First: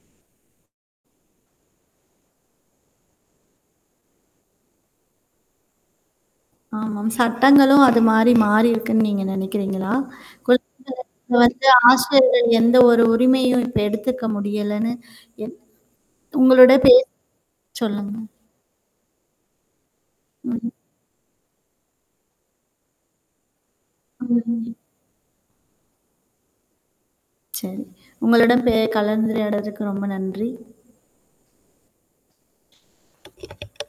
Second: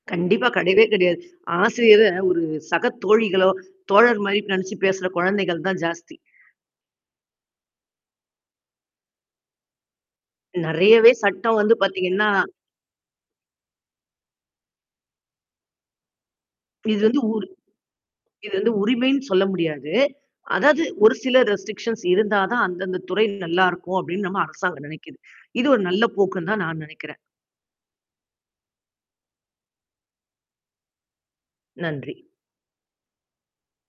கண்டிப்பா கிடையவே கிடையாது. ஆசிரியர ஒரு சக தோழிகளோ, தோழர் மாரி நெனச்சு பேசுற குழந்தைகள் தான் ஜாஸ்தி. ஆமாம். சட்டங்களும் அது மாரி மாறிருக்குன்னு நீங்க நெனக்கிரிங்களா? குழ நெறையவே சட்டம் வந்து வந்து பார்த்தீங்கன்னா. ஆசிரியர்கள் எந்த ஒரு உரிமையும் இப்ப எடுத்துக்க முடியலன்னு என் உங்களோட இது பேச. வந்து ஊர். சொல்லுங்க. இது வந்து உரிமைன்னு சொல்ல முடியாது. ம். அதாவது ஒரு சில ரெஸ்ட்ரிக்ஷன்ஸ் இருந்தா தான் அந்தந்த துறை நல்லாயிருக்கும் அப்படின்னு ம், நம்ம ம் அரசாங்கம் நெனைக்கிது. இது ஒரு நல்ல போக்குன்னு தான் நான் நெனக்கிறேன். சரி. உங்களுடன் பே கலந்துரையாடுனதற்கு ரொம்ப நன்றி. நன்றி.